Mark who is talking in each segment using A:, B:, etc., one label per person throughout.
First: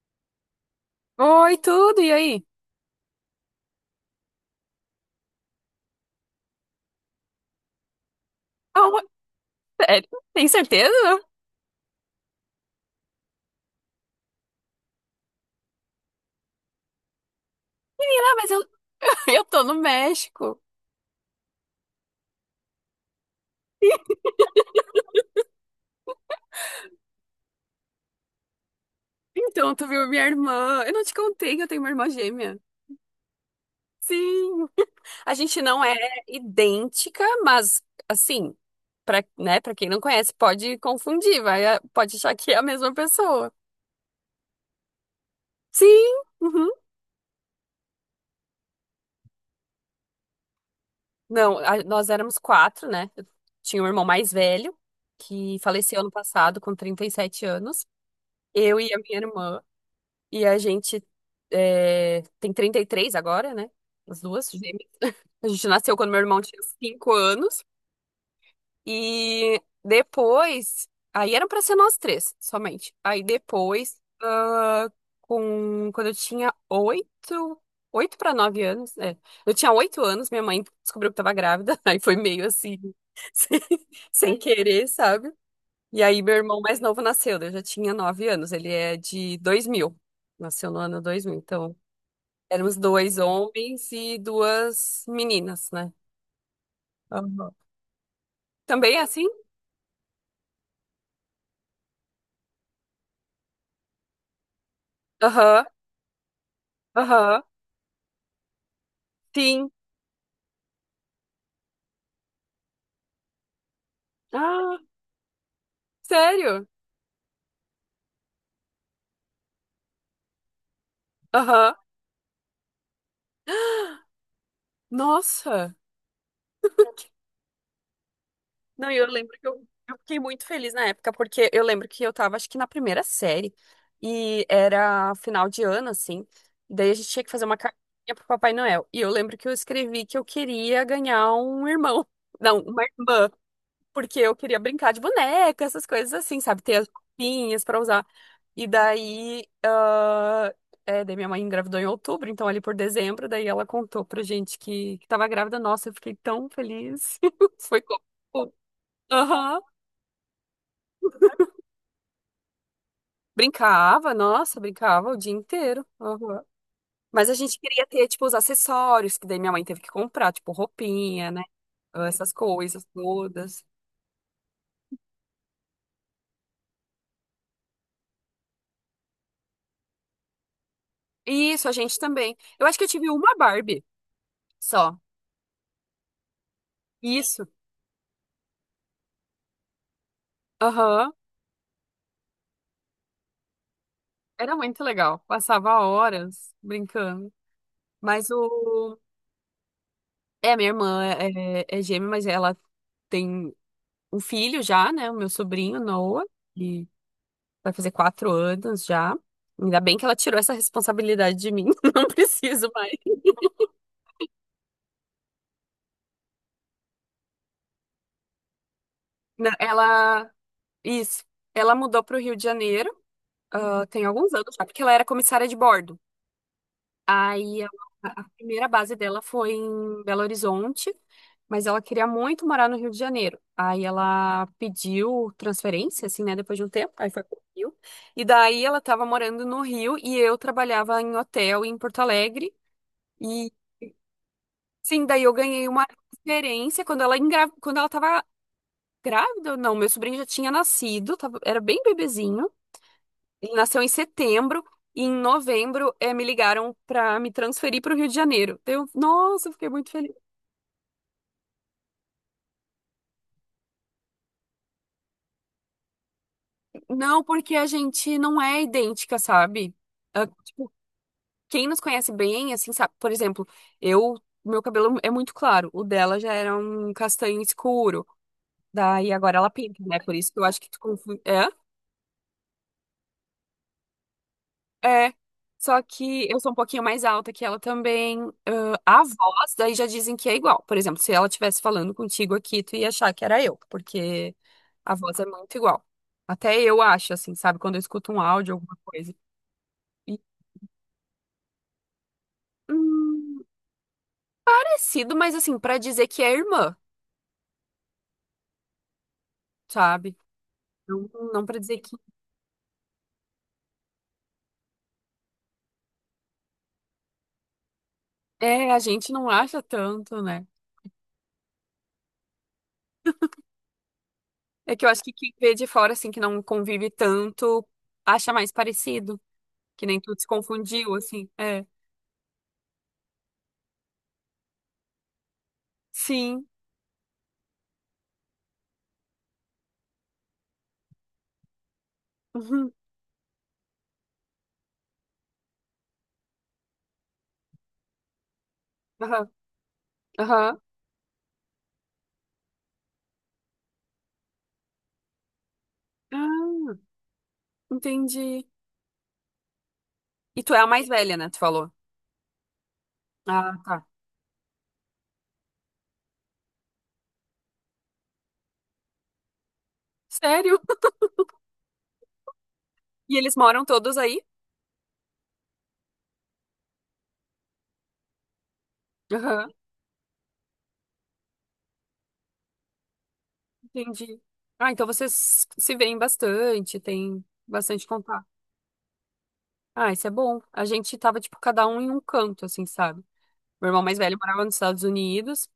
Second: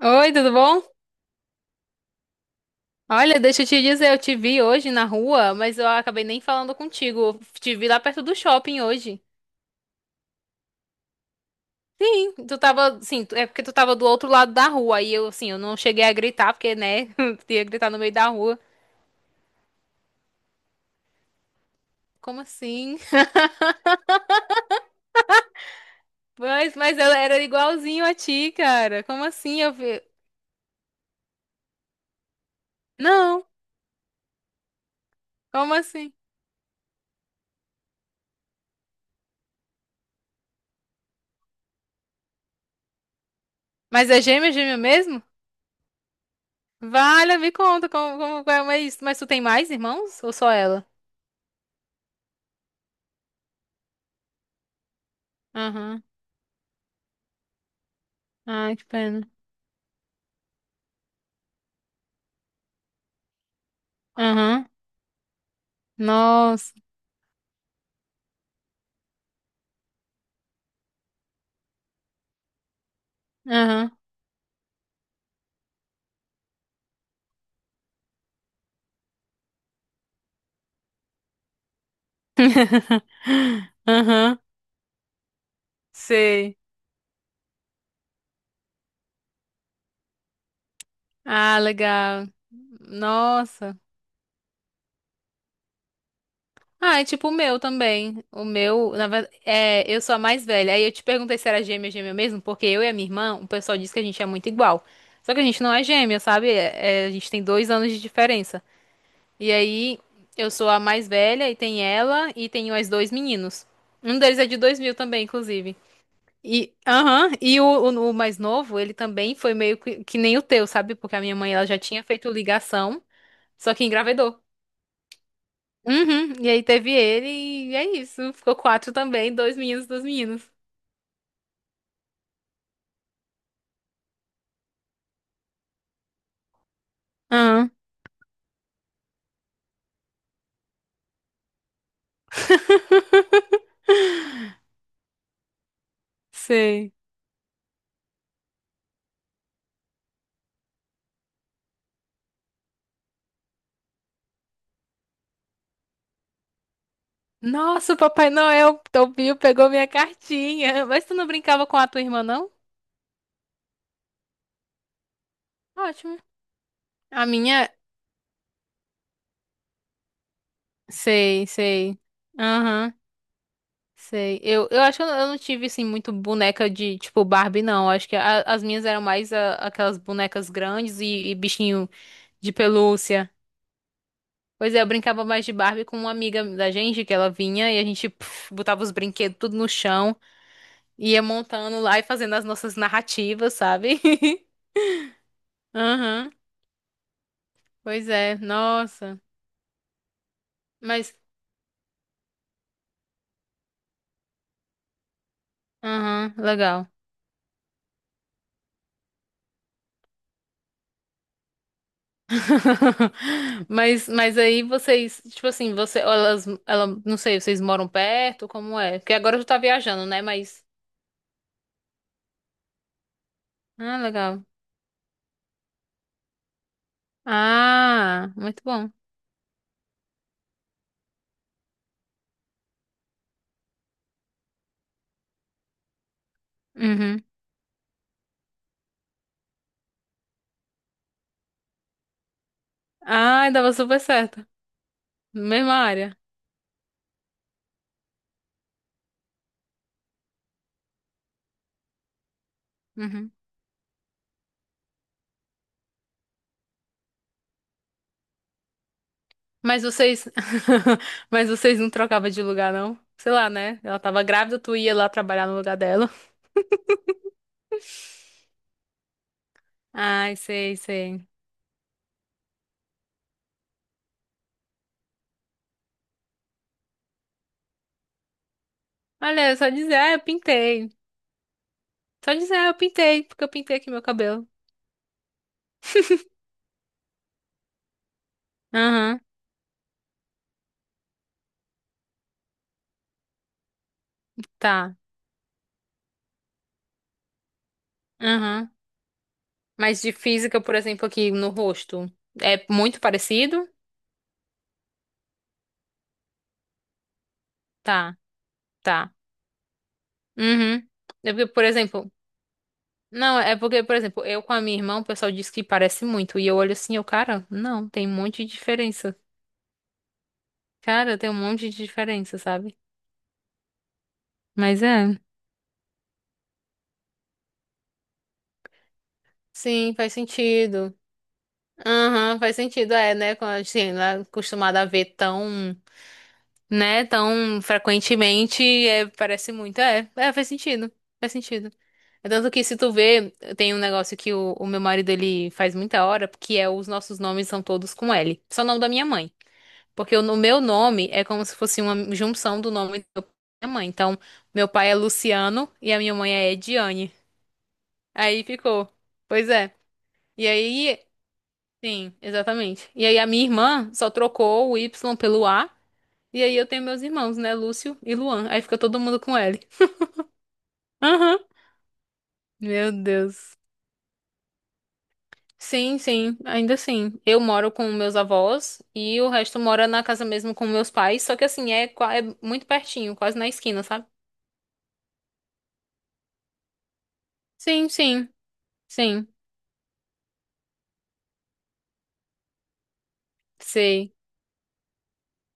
A: Oi, tudo bom?
B: Oi, tudo, e aí?
A: Olha, deixa eu te dizer, eu te vi hoje na rua, mas eu acabei nem falando contigo. Eu te vi lá perto do shopping
B: Oh,
A: hoje.
B: sério? Tem certeza?
A: Tu tava, sim, é porque tu tava do outro lado da rua. Aí eu, assim, eu não cheguei a gritar, porque, né, ia gritar no meio da
B: Menina, mas
A: rua.
B: eu, eu tô no México.
A: Como assim? Mas ela era igualzinho a ti, cara. Como assim? Eu
B: Então, tu
A: vi.
B: viu minha irmã? Eu não te contei que eu tenho uma irmã gêmea.
A: Não,
B: Sim. A gente
A: como
B: não é
A: assim?
B: idêntica, mas, assim, pra, né, pra quem não conhece, pode confundir, vai, pode achar que é a mesma pessoa.
A: Mas é gêmea, gêmea mesmo?
B: Sim. Uhum.
A: Vale, me conta como é isso. Mas tu tem mais irmãos ou só ela?
B: Não, nós éramos quatro, né? Eu tinha um irmão mais velho, que faleceu
A: Aham.
B: ano passado com 37 anos.
A: Ai,
B: Eu
A: que
B: e a minha
A: pena.
B: irmã. E a gente é, tem 33 agora, né? As duas
A: Aham.
B: gêmeas. A gente nasceu quando meu irmão tinha
A: Nossa.
B: 5 anos. E depois. Aí eram pra ser nós três, somente. Aí
A: Aham.
B: depois, ah, quando eu tinha oito para 9 anos, é. Eu tinha 8 anos, minha mãe descobriu que tava grávida. Aí foi meio assim, sem, sem
A: Aham.
B: querer, sabe? E aí meu
A: Sei.
B: irmão mais novo nasceu, eu já tinha 9 anos. Ele é de 2000, nasceu no ano 2000.
A: Ah,
B: Então.
A: legal.
B: Éramos dois
A: Nossa.
B: homens e duas meninas, né?
A: Ah, é tipo o
B: Aham.
A: meu também. O meu,
B: Também é
A: na
B: assim?
A: verdade, é, eu sou a mais velha. Aí eu te perguntei se era gêmea, gêmea mesmo, porque eu e a minha irmã, o pessoal diz que a gente é muito igual. Só que a gente
B: Aham,
A: não é gêmea, sabe? É, a gente
B: aham,
A: tem 2 anos de diferença. E
B: sim.
A: aí, eu sou a mais velha e tem ela e tem mais dois meninos. Um deles é de
B: Ah,
A: 2000 também, inclusive.
B: sério?
A: E, aham, e o mais novo, ele também foi meio que nem o teu, sabe? Porque a minha mãe, ela
B: Aham.
A: já tinha feito ligação, só que engravidou.
B: Nossa.
A: Uhum, e aí teve ele e é isso. Ficou
B: Não,
A: quatro
B: e eu lembro
A: também,
B: que
A: dois
B: eu,
A: meninos,
B: eu
A: dois
B: fiquei muito
A: meninos.
B: feliz na época, porque eu lembro que eu tava, acho que na primeira série, e era final de ano, assim, daí a gente tinha que fazer uma
A: Aham,
B: cartinha pro Papai Noel. E eu lembro que eu escrevi que eu queria ganhar um irmão. Não, uma irmã. Porque eu queria brincar de boneca, essas coisas assim, sabe? Ter as
A: sei.
B: roupinhas pra usar. E daí, ah, é, daí minha mãe engravidou em outubro, então ali por dezembro, daí ela contou pra gente que tava grávida. Nossa, eu fiquei tão feliz. Foi
A: Nossa, o Papai
B: como...
A: Noel, teu Bill
B: Aham.
A: pegou minha cartinha. Mas tu não brincava com a tua irmã, não?
B: Brincava, nossa, brincava o dia inteiro.
A: Ótimo.
B: Aham.
A: A
B: Mas a gente
A: minha,
B: queria ter, tipo, os acessórios, que daí minha mãe teve que comprar, tipo, roupinha, né?
A: sei, sei.
B: Essas coisas
A: Aham.
B: todas.
A: Sei. Eu acho que eu não tive, assim, muito boneca de, tipo, Barbie, não. Acho que as minhas eram mais aquelas bonecas grandes e
B: Isso, a
A: bichinho
B: gente também.
A: de
B: Eu acho que eu tive
A: pelúcia.
B: uma Barbie
A: Pois é, eu
B: só.
A: brincava mais de Barbie com uma amiga da gente, que ela
B: Isso.
A: vinha e a gente puf, botava os brinquedos tudo no chão,
B: Aham.
A: ia montando lá e fazendo as nossas narrativas, sabe?
B: Era muito legal. Passava
A: Aham.
B: horas brincando.
A: Pois
B: Mas
A: é,
B: o.
A: nossa.
B: É, minha irmã
A: Mas,
B: é gêmea, mas ela tem um filho já, né? O meu sobrinho, Noah,
A: aham,
B: que
A: legal.
B: vai fazer 4 anos já. Ainda bem que ela tirou essa responsabilidade de mim. Não preciso mais.
A: Mas aí vocês, tipo assim, você, elas, ela, não sei, vocês moram perto, como é? Porque agora tu tá viajando, né?
B: Ela.
A: Mas,
B: Isso. Ela mudou para o Rio de Janeiro, ah,
A: ah,
B: tem alguns
A: legal.
B: anos já, porque ela era comissária de bordo. Aí a
A: Ah, muito
B: primeira
A: bom.
B: base dela foi em Belo Horizonte, mas ela queria muito morar no Rio de Janeiro. Aí ela pediu transferência, assim, né, depois de um tempo, aí foi
A: Uhum.
B: pro Rio. E daí ela estava morando no Rio e eu trabalhava em hotel em Porto Alegre.
A: Ah,
B: E
A: dava super certo.
B: sim, daí eu ganhei
A: Mesma
B: uma
A: área.
B: transferência quando ela tava grávida, não, meu sobrinho já tinha nascido, era bem bebezinho.
A: Uhum.
B: Ele nasceu em setembro e em novembro me ligaram para me transferir para o Rio de Janeiro. Daí eu, nossa, eu fiquei
A: Mas
B: muito feliz.
A: vocês, mas vocês não trocavam de lugar, não? Sei lá, né? Ela tava grávida, tu ia lá trabalhar no lugar dela.
B: Não, porque a gente não é idêntica, sabe? Ah,
A: Ai,
B: tipo,
A: sei, sei.
B: quem nos conhece bem, assim, sabe? Por exemplo, eu, meu cabelo é muito claro, o dela já era um castanho escuro. Daí agora ela
A: Olha, só
B: pinta,
A: dizer,
B: né?
A: ah,
B: Por
A: eu
B: isso que eu acho que tu
A: pintei.
B: confunde.
A: Só dizer, ah, eu pintei, porque eu pintei aqui meu cabelo.
B: É, só que eu sou um pouquinho mais alta que ela também. Ah, a
A: Aham,
B: voz, daí já dizem que é igual. Por exemplo, se ela estivesse falando contigo aqui, tu ia achar que era eu, porque a
A: tá.
B: voz é muito igual. Até eu acho, assim, sabe? Quando eu escuto um áudio,
A: Aham.
B: alguma coisa.
A: Mas de
B: E,
A: física, por exemplo, aqui no rosto, é muito
B: hum,
A: parecido?
B: parecido, mas assim, pra dizer que é irmã,
A: Tá, tá.
B: sabe?
A: Uhum.
B: Não,
A: É
B: não
A: porque,
B: pra
A: por
B: dizer que.
A: exemplo, não, é porque, por exemplo, eu com a minha irmã, o pessoal diz que parece muito, e eu olho assim, eu, cara, não, tem um monte de
B: É, a gente
A: diferença.
B: não acha tanto, né?
A: Cara, tem um monte de diferença, sabe?
B: É
A: Mas
B: que eu acho que
A: é.
B: quem vê de fora, assim, que não convive tanto, acha mais parecido. Que
A: Sim,
B: nem
A: faz
B: tu se confundiu,
A: sentido.
B: assim. É.
A: Aham, faz sentido, é, né? Quando a gente não é acostumada a ver tão,
B: Sim.
A: né, tão frequentemente, é, parece muito. É, é, faz sentido. Faz sentido. É Tanto que
B: Uhum.
A: se tu vê, tem um negócio que o meu marido ele faz muita hora, que é os nossos nomes são todos com L. Só o nome da minha
B: Aham.
A: mãe. Porque o no-
B: Aham.
A: meu nome é como se fosse uma junção do nome da minha mãe. Então, meu pai é Luciano e a minha mãe é
B: Ah,
A: Ediane. Aí
B: entendi.
A: ficou. Pois é.
B: E
A: E
B: tu é a mais
A: aí,
B: velha, né? Tu falou.
A: sim, exatamente. E aí a minha
B: Ah, tá.
A: irmã só trocou o Y pelo A. E aí eu tenho meus irmãos, né? Lúcio e Luan. Aí fica todo mundo com L.
B: Sério?
A: Aham. Meu
B: E eles
A: Deus.
B: moram todos aí?
A: Sim, sim, ainda assim. Eu moro com meus avós e o
B: Aham.
A: resto mora na casa mesmo com meus pais, só que assim, é muito pertinho, quase na esquina, sabe?
B: Entendi. Ah, então vocês se veem bastante, tem bastante
A: Sim,
B: contato.
A: sim, sim.
B: Ah, isso é bom. A gente tava, tipo, cada um em um canto, assim, sabe? Meu irmão mais
A: Sei.
B: velho morava nos Estados Unidos,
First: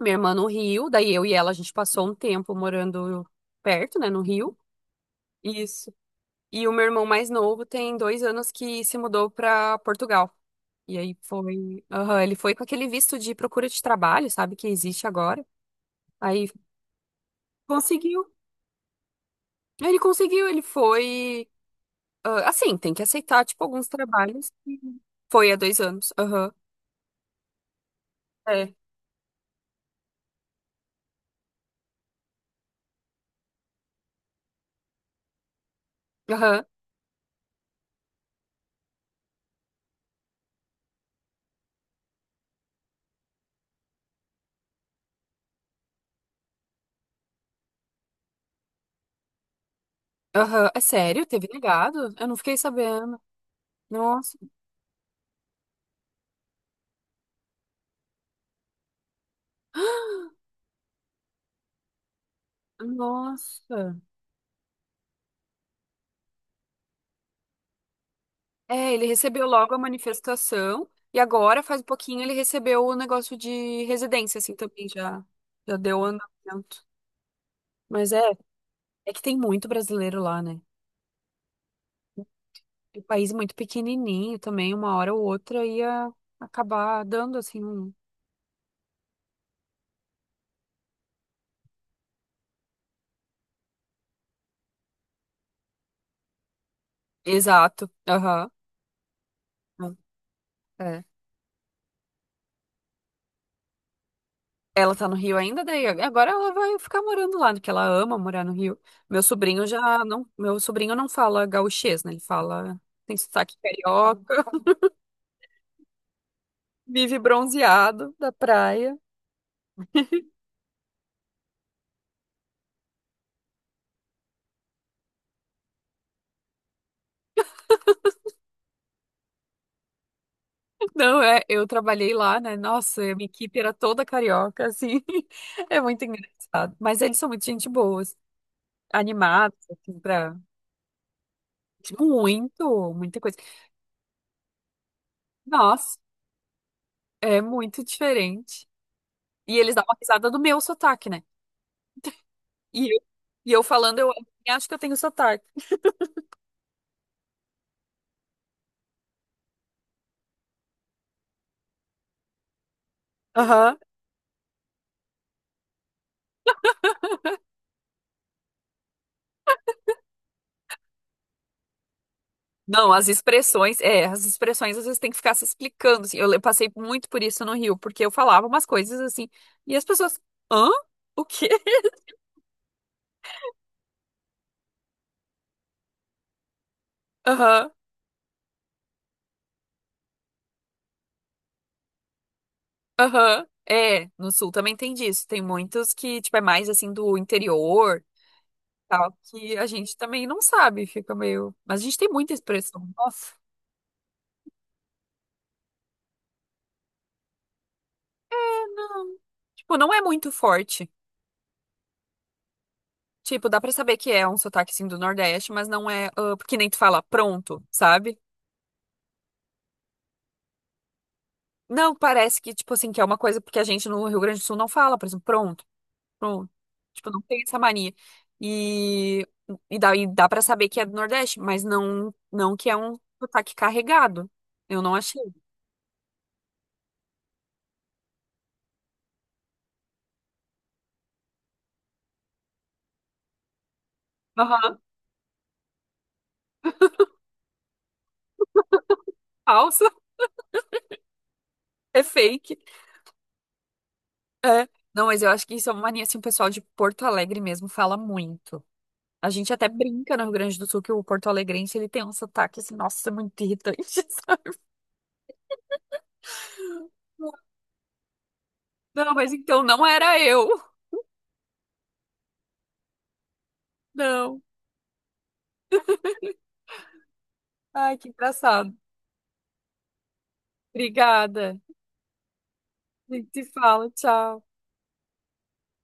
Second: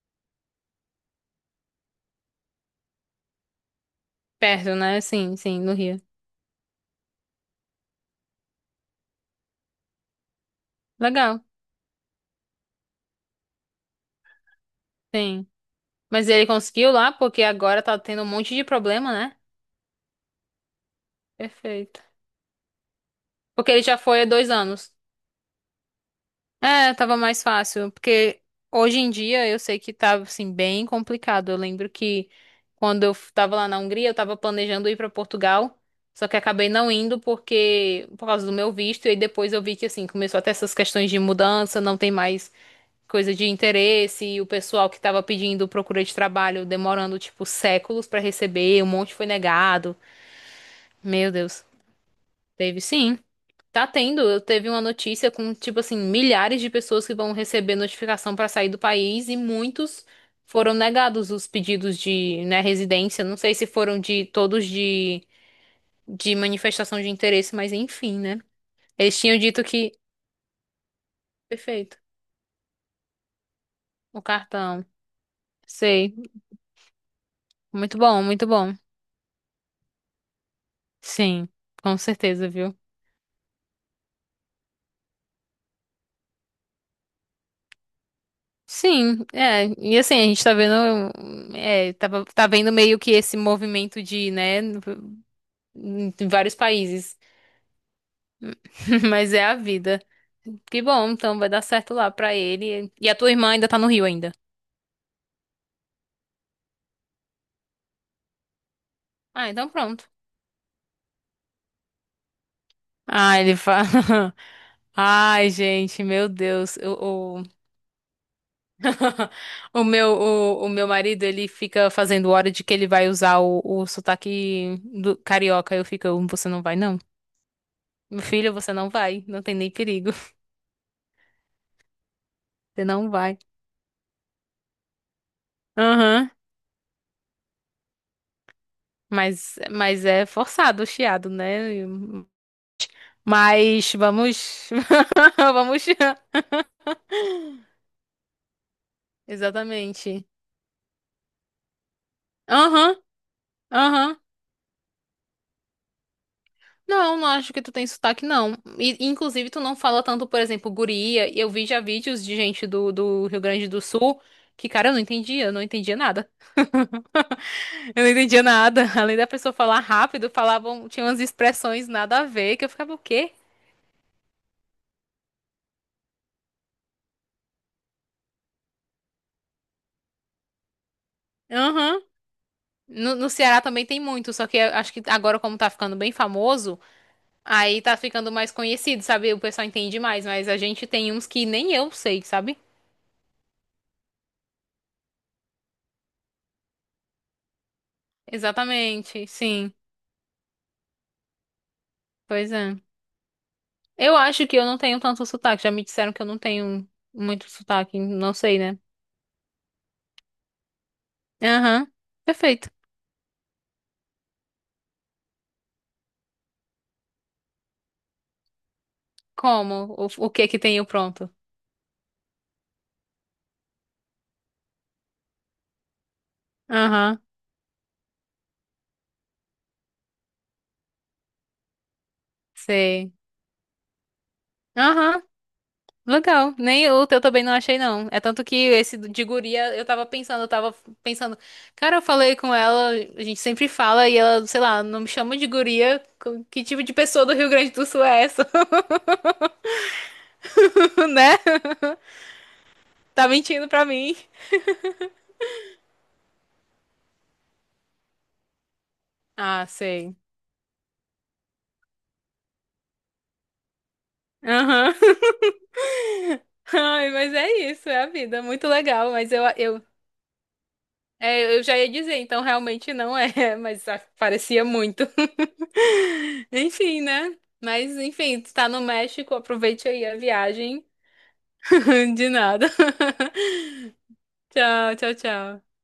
B: minha irmã no Rio, daí eu e ela, a gente passou um tempo morando perto, né, no Rio.
A: Perto, né? Sim, sim, no
B: Isso.
A: Rio.
B: E o meu irmão mais novo tem 2 anos que se mudou para Portugal. E aí
A: Legal,
B: foi. Aham, ele foi com aquele visto de procura de trabalho, sabe, que existe agora.
A: sim. Mas ele
B: Aí
A: conseguiu lá porque agora tá tendo
B: conseguiu.
A: um monte de problema, né?
B: Ele conseguiu, ele foi.
A: Perfeito.
B: Ah, assim, tem que aceitar, tipo,
A: Porque ele
B: alguns
A: já foi há dois
B: trabalhos.
A: anos.
B: Foi há 2 anos. Aham.
A: É, tava mais fácil, porque
B: É.
A: hoje em dia eu sei que tava assim bem complicado. Eu lembro que quando eu tava lá na Hungria, eu tava planejando ir pra Portugal, só que
B: Aham.
A: acabei não indo porque por causa do meu visto, e aí depois eu vi que assim começou até essas questões de mudança, não tem mais coisa de interesse, e o pessoal que tava pedindo procura de trabalho demorando tipo séculos pra receber, um monte foi negado.
B: Aham. É sério?
A: Meu
B: Teve
A: Deus,
B: negado? Eu não fiquei
A: teve sim.
B: sabendo.
A: Tá tendo,
B: Nossa,
A: eu teve uma notícia com, tipo assim, milhares de pessoas que vão receber notificação pra sair do país e muitos foram negados os pedidos de, né, residência. Não sei se
B: nossa.
A: foram de todos de manifestação de interesse, mas enfim, né?
B: É, ele
A: Eles tinham
B: recebeu
A: dito
B: logo a
A: que.
B: manifestação e agora, faz um
A: Perfeito.
B: pouquinho, ele recebeu o negócio de
A: O
B: residência, assim,
A: cartão.
B: também já, já deu
A: Sei.
B: andamento.
A: Muito
B: Mas é,
A: bom, muito bom.
B: é que tem muito brasileiro lá, né?
A: Sim, com certeza, viu?
B: E o país é muito pequenininho também, uma hora ou outra ia acabar dando, assim, um...
A: Sim, é, e assim, a gente tá vendo, é, tá vendo meio que esse movimento de, né, em vários países.
B: Exato, aham.
A: Mas é a vida. Que
B: É.
A: bom, então vai dar certo lá pra ele. E a tua irmã ainda tá no Rio ainda.
B: Ela tá no Rio ainda, daí agora ela vai ficar morando lá, né, porque ela ama morar no Rio. Meu
A: Ah,
B: sobrinho
A: então
B: já
A: pronto.
B: não, meu sobrinho não fala gauchês, né? Ele fala, tem
A: Ah,
B: sotaque
A: ele fala.
B: carioca.
A: Ai, gente, meu Deus.
B: Vive bronzeado da praia.
A: O meu marido, ele fica fazendo hora de que ele vai usar o sotaque do carioca. Eu fico, você não vai, não? Meu filho, você não vai. Não tem nem perigo.
B: Não, é, eu trabalhei lá, né?
A: Você
B: Nossa,
A: não
B: a minha
A: vai.
B: equipe era toda carioca, assim. É muito
A: Aham.
B: engraçado. Mas eles são muito gente boas animados,
A: Mas,
B: assim,
A: mas é
B: pra...
A: forçado o chiado, né?
B: Muito, muita coisa.
A: Mas vamos. Vamos.
B: Nossa, é muito diferente. E eles dão uma
A: Exatamente.
B: risada do meu sotaque, né? E
A: Aham,
B: eu, e eu falando, eu
A: aham.
B: acho que eu tenho sotaque.
A: Não, não acho que tu tem sotaque, não. E, inclusive, tu não fala tanto, por exemplo, guria. E eu vi já vídeos de gente do Rio Grande
B: Aham.
A: do Sul que, cara, eu não entendia nada. Eu não entendia nada. Além da pessoa falar rápido, falavam, tinha umas expressões nada a ver, que eu
B: Não,
A: ficava, o
B: as
A: quê?
B: expressões, é, as expressões às vezes tem que ficar se explicando, assim. Passei muito por isso no Rio, porque eu falava umas coisas assim, e as pessoas, hã? O quê?
A: Aham. No Ceará também tem muito, só que eu acho que agora, como tá ficando bem famoso,
B: Aham,
A: aí tá ficando mais conhecido, sabe? O pessoal entende mais, mas a gente tem uns que nem eu sei, sabe?
B: aham. É, no Sul também tem disso. Tem muitos que, tipo, é mais assim do interior, tal,
A: Exatamente,
B: que a
A: sim.
B: gente também não sabe, fica meio. Mas a gente tem muita
A: Pois é.
B: expressão. Nossa,
A: Eu acho que eu não tenho tanto sotaque. Já me disseram que eu não tenho muito sotaque, não sei, né?
B: não, tipo, não é muito forte.
A: Aham. Perfeito.
B: Tipo, dá pra saber que é um sotaque assim do Nordeste, mas não é, ah, porque nem tu fala pronto, sabe?
A: Como? O que que tenho pronto?
B: Não, parece que, tipo assim, que é uma coisa porque a gente no Rio Grande do Sul não fala, por exemplo, pronto, pronto. Tipo,
A: Aham.
B: não tem essa mania. E, e dá pra saber que é do Nordeste, mas não, não que é um
A: Sei.
B: sotaque carregado. Eu não achei.
A: Aham. Legal. Nem o teu também não achei, não. É tanto que esse de guria, eu tava pensando, eu tava pensando. Cara, eu falei com ela, a gente sempre fala, e ela, sei
B: Aham.
A: lá, não me chama de guria. Que tipo de pessoa do Rio Grande do Sul é essa,
B: Falso,
A: né?
B: é fake.
A: Tá mentindo pra mim.
B: Não, mas eu acho que isso é uma mania, assim, o pessoal de Porto Alegre mesmo fala muito. A gente
A: Ah,
B: até
A: sei.
B: brinca no Rio Grande do Sul que o porto-alegrense, ele tem um sotaque, assim, nossa, muito irritante. sabe?
A: Aham. Ai, mas é isso, é a vida. Muito legal,
B: Não, mas
A: mas eu,
B: então
A: eu,
B: não era eu.
A: é, eu já ia dizer, então realmente não é, mas
B: Não.
A: parecia muito. Enfim, né? Mas
B: Ai, que
A: enfim, tu tá
B: engraçado.
A: no México, aproveite aí a viagem.
B: Obrigada.
A: De nada.
B: A gente se fala, tchau.
A: Tchau, tchau, tchau.